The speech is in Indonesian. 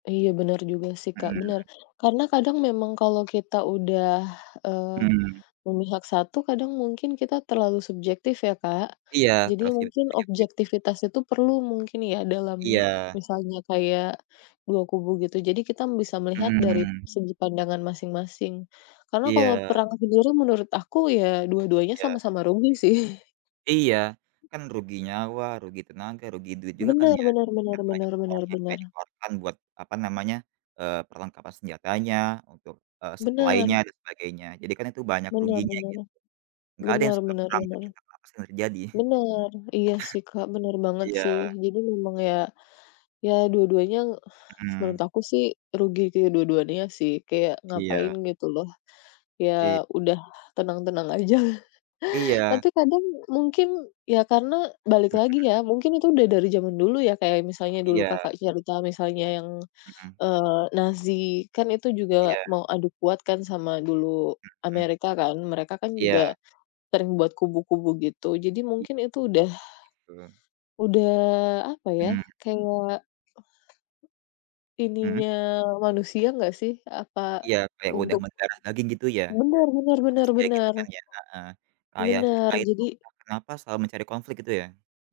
Iya benar juga sih, Kak, Mhm. benar. Karena kadang memang kalau kita udah, eee, Mhm. memihak 1 kadang mungkin kita terlalu subjektif ya, Kak. Iya. Jadi mungkin [unintelligible] objektivitas itu perlu mungkin ya, dalam m Iya misalnya kayak, 2 kubu gitu. Jadi kita m bisa melihat dari Mhm. segi pandangan masing-masing. Karena kalau Iya. perang sendiri, menurut aku ya, dua-duanya Iya. sama-sama rugi sih. Iya, kan rugi nyawa, rugi tenaga, rugi duit juga kan Benar ya? benar benar Dan banyak benar orang benar yang benar. jadi korban buat apa namanya, eee, perlengkapan senjatanya, untuk, eee, Benar. suplainya dan sebagainya. Jadi kan itu banyak ruginya Benar-benar, gitu, enggak ada yang suka perang benar-benar-benar. tapi entah kenapa sering terjadi. Benar. Iya sih, Kak, benar banget Iya. sih. Jadi memang ya, ya dua-duanya, menurut Mhm. aku sih rugi ke dua-duanya sih. Kayak ngapain Iya. gitu loh, Iya. ya udah tenang-tenang aja. Iya. Tapi kadang mungkin, ya karena balik Mhm lagi ya, mhm. mungkin itu udah dari zaman dulu, ya kayak misalnya dulu, Iya. Kakak cerita, misalnya yang, Mhm. eee, Nazi kan itu juga Iya. mau adu kuat kan sama dulu Mhm. Amerika kan. Mereka kan Iya. juga, sering buat kubu-kubu gitu. Jadi I mungkin itu udah, [unintelligible] udah apa ya, Mhm. kayak Mhm. ininya manusia enggak sih? Apa Iya kayak udah untuk mendarah daging gitu ya, Benar benar sama benar manusia gitu benar. kan ya, heeh, kayak Benar, kita itu jadi entah kenapa selalu mencari konflik gitu ya?